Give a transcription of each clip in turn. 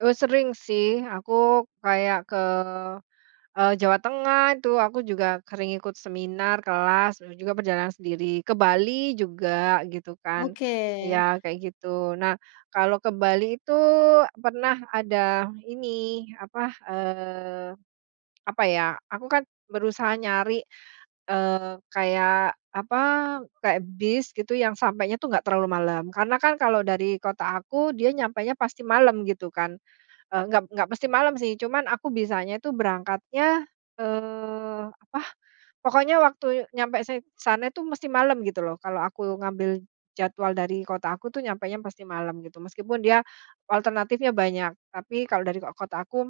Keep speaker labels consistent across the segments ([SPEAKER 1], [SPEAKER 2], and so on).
[SPEAKER 1] Eee, sering sih. Aku, kayak ke, eee, Jawa Tengah itu. Aku juga sering ikut seminar, kelas, dan juga perjalanan sendiri. Ke Bali juga, gitu kan.
[SPEAKER 2] Oke.
[SPEAKER 1] Ya, kayak gitu. Nah, kalau ke Bali itu pernah ada ini, apa, eee, apa ya, aku kan berusaha nyari, eee, kayak apa, kayak bis, gitu yang sampainya tuh enggak terlalu malam. Karena kan, kalau dari kota aku, dia nyampenya pasti malam, gitu kan. Eee, enggak enggak mesti malam sih, cuman aku bisanya itu berangkatnya, eee, apa, pokoknya waktu nyampe san sana itu, mesti malam, gitu lho. Kalau aku ngambil jadwal dari kota aku tuh, nyampenya pasti malam, gitu. Meskipun, dia alternatifnya banyak. Tapi, kalau dari kot kota aku m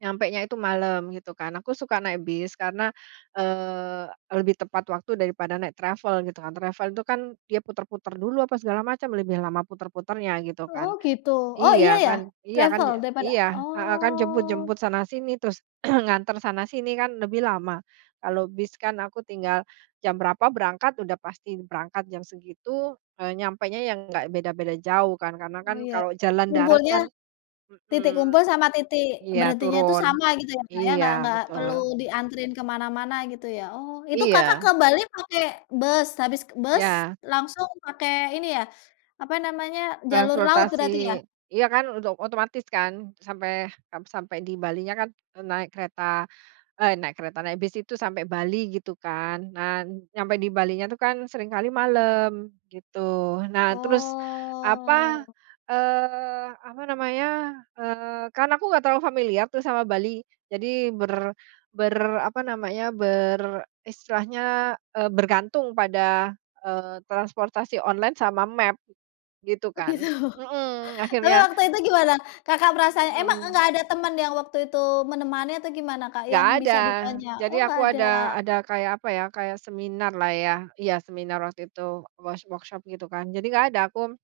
[SPEAKER 1] nyampenya itu malam, gitu kan. Aku suka naik bis karena, eee, lebih tepat waktu daripada naik travel, gitu kan. Travel itu kan, dia putar-putar dulu, apa segala macam, lebih lama putar-putarnya, gitu
[SPEAKER 2] Oh,
[SPEAKER 1] kan.
[SPEAKER 2] gitu. Oh, iya
[SPEAKER 1] Iya,
[SPEAKER 2] iya?
[SPEAKER 1] kan Iya, kan,
[SPEAKER 2] Travel? Daripada
[SPEAKER 1] iya, heeh, kan
[SPEAKER 2] Oh.
[SPEAKER 1] jemput-jemput sana-sini, terus nganter sana-sini, kan lebih lama. Kalau bis kan aku tinggal, jam berapa berangkat, udah pasti berangkat jam segitu. Eee, nyampenya yang enggak beda-beda jauh, kan. Karena
[SPEAKER 2] Oh,
[SPEAKER 1] kan,
[SPEAKER 2] iya.
[SPEAKER 1] kalau
[SPEAKER 2] Titik
[SPEAKER 1] jalan darat
[SPEAKER 2] umpulnya
[SPEAKER 1] kan
[SPEAKER 2] titik
[SPEAKER 1] mhm.
[SPEAKER 2] kumpul sama titik
[SPEAKER 1] Iya
[SPEAKER 2] berhentinya itu
[SPEAKER 1] turun.
[SPEAKER 2] sama, gitu ya, Kak, ya? Enggak
[SPEAKER 1] Iya
[SPEAKER 2] enggak perlu
[SPEAKER 1] betul.
[SPEAKER 2] dianterin ke mana-mana, gitu ya? Oh. Itu Kakak ke
[SPEAKER 1] Iya.
[SPEAKER 2] Bali pakai bus? Habis bus,
[SPEAKER 1] Ya.
[SPEAKER 2] langsung pakai, ini ya apa namanya? Jalur laut, berarti ya?
[SPEAKER 1] Transportasi. Iya, kan? Untuk ot otomatis, kan. Sampai ap sampai di Balinya kan en naik kereta. Eh, naik kereta. Naik bis itu sampai Bali, gitu kan. Nah, nyampai di Balinya itu kan, seringkali malam, gitu. Nah, terus apa,
[SPEAKER 2] Oh.
[SPEAKER 1] eee, apa namanya? Eee, kan aku enggak terlalu familiar tuh, sama Bali. Jadi ber ber apa namanya? Ber istilahnya, eee, bergantung pada, eee, transportasi online, sama map, gitu
[SPEAKER 2] Oh,
[SPEAKER 1] kan
[SPEAKER 2] gitu?
[SPEAKER 1] heeh,
[SPEAKER 2] Tapi
[SPEAKER 1] akhirnya.
[SPEAKER 2] waktu itu gimana, Kakak perasaannya? Emang enggak
[SPEAKER 1] Mhm.
[SPEAKER 2] ada temen yang waktu itu menemani, atau gimana, Kak?
[SPEAKER 1] Enggak
[SPEAKER 2] Yang
[SPEAKER 1] ada.
[SPEAKER 2] bisa ditanya? Oh,
[SPEAKER 1] Jadi aku
[SPEAKER 2] enggak
[SPEAKER 1] ada
[SPEAKER 2] ada.
[SPEAKER 1] ada kayak apa ya, kayak seminar lah, ya, iya, seminar waktu itu. Wors workshop, gitu kan. Jadi, enggak ada. Aku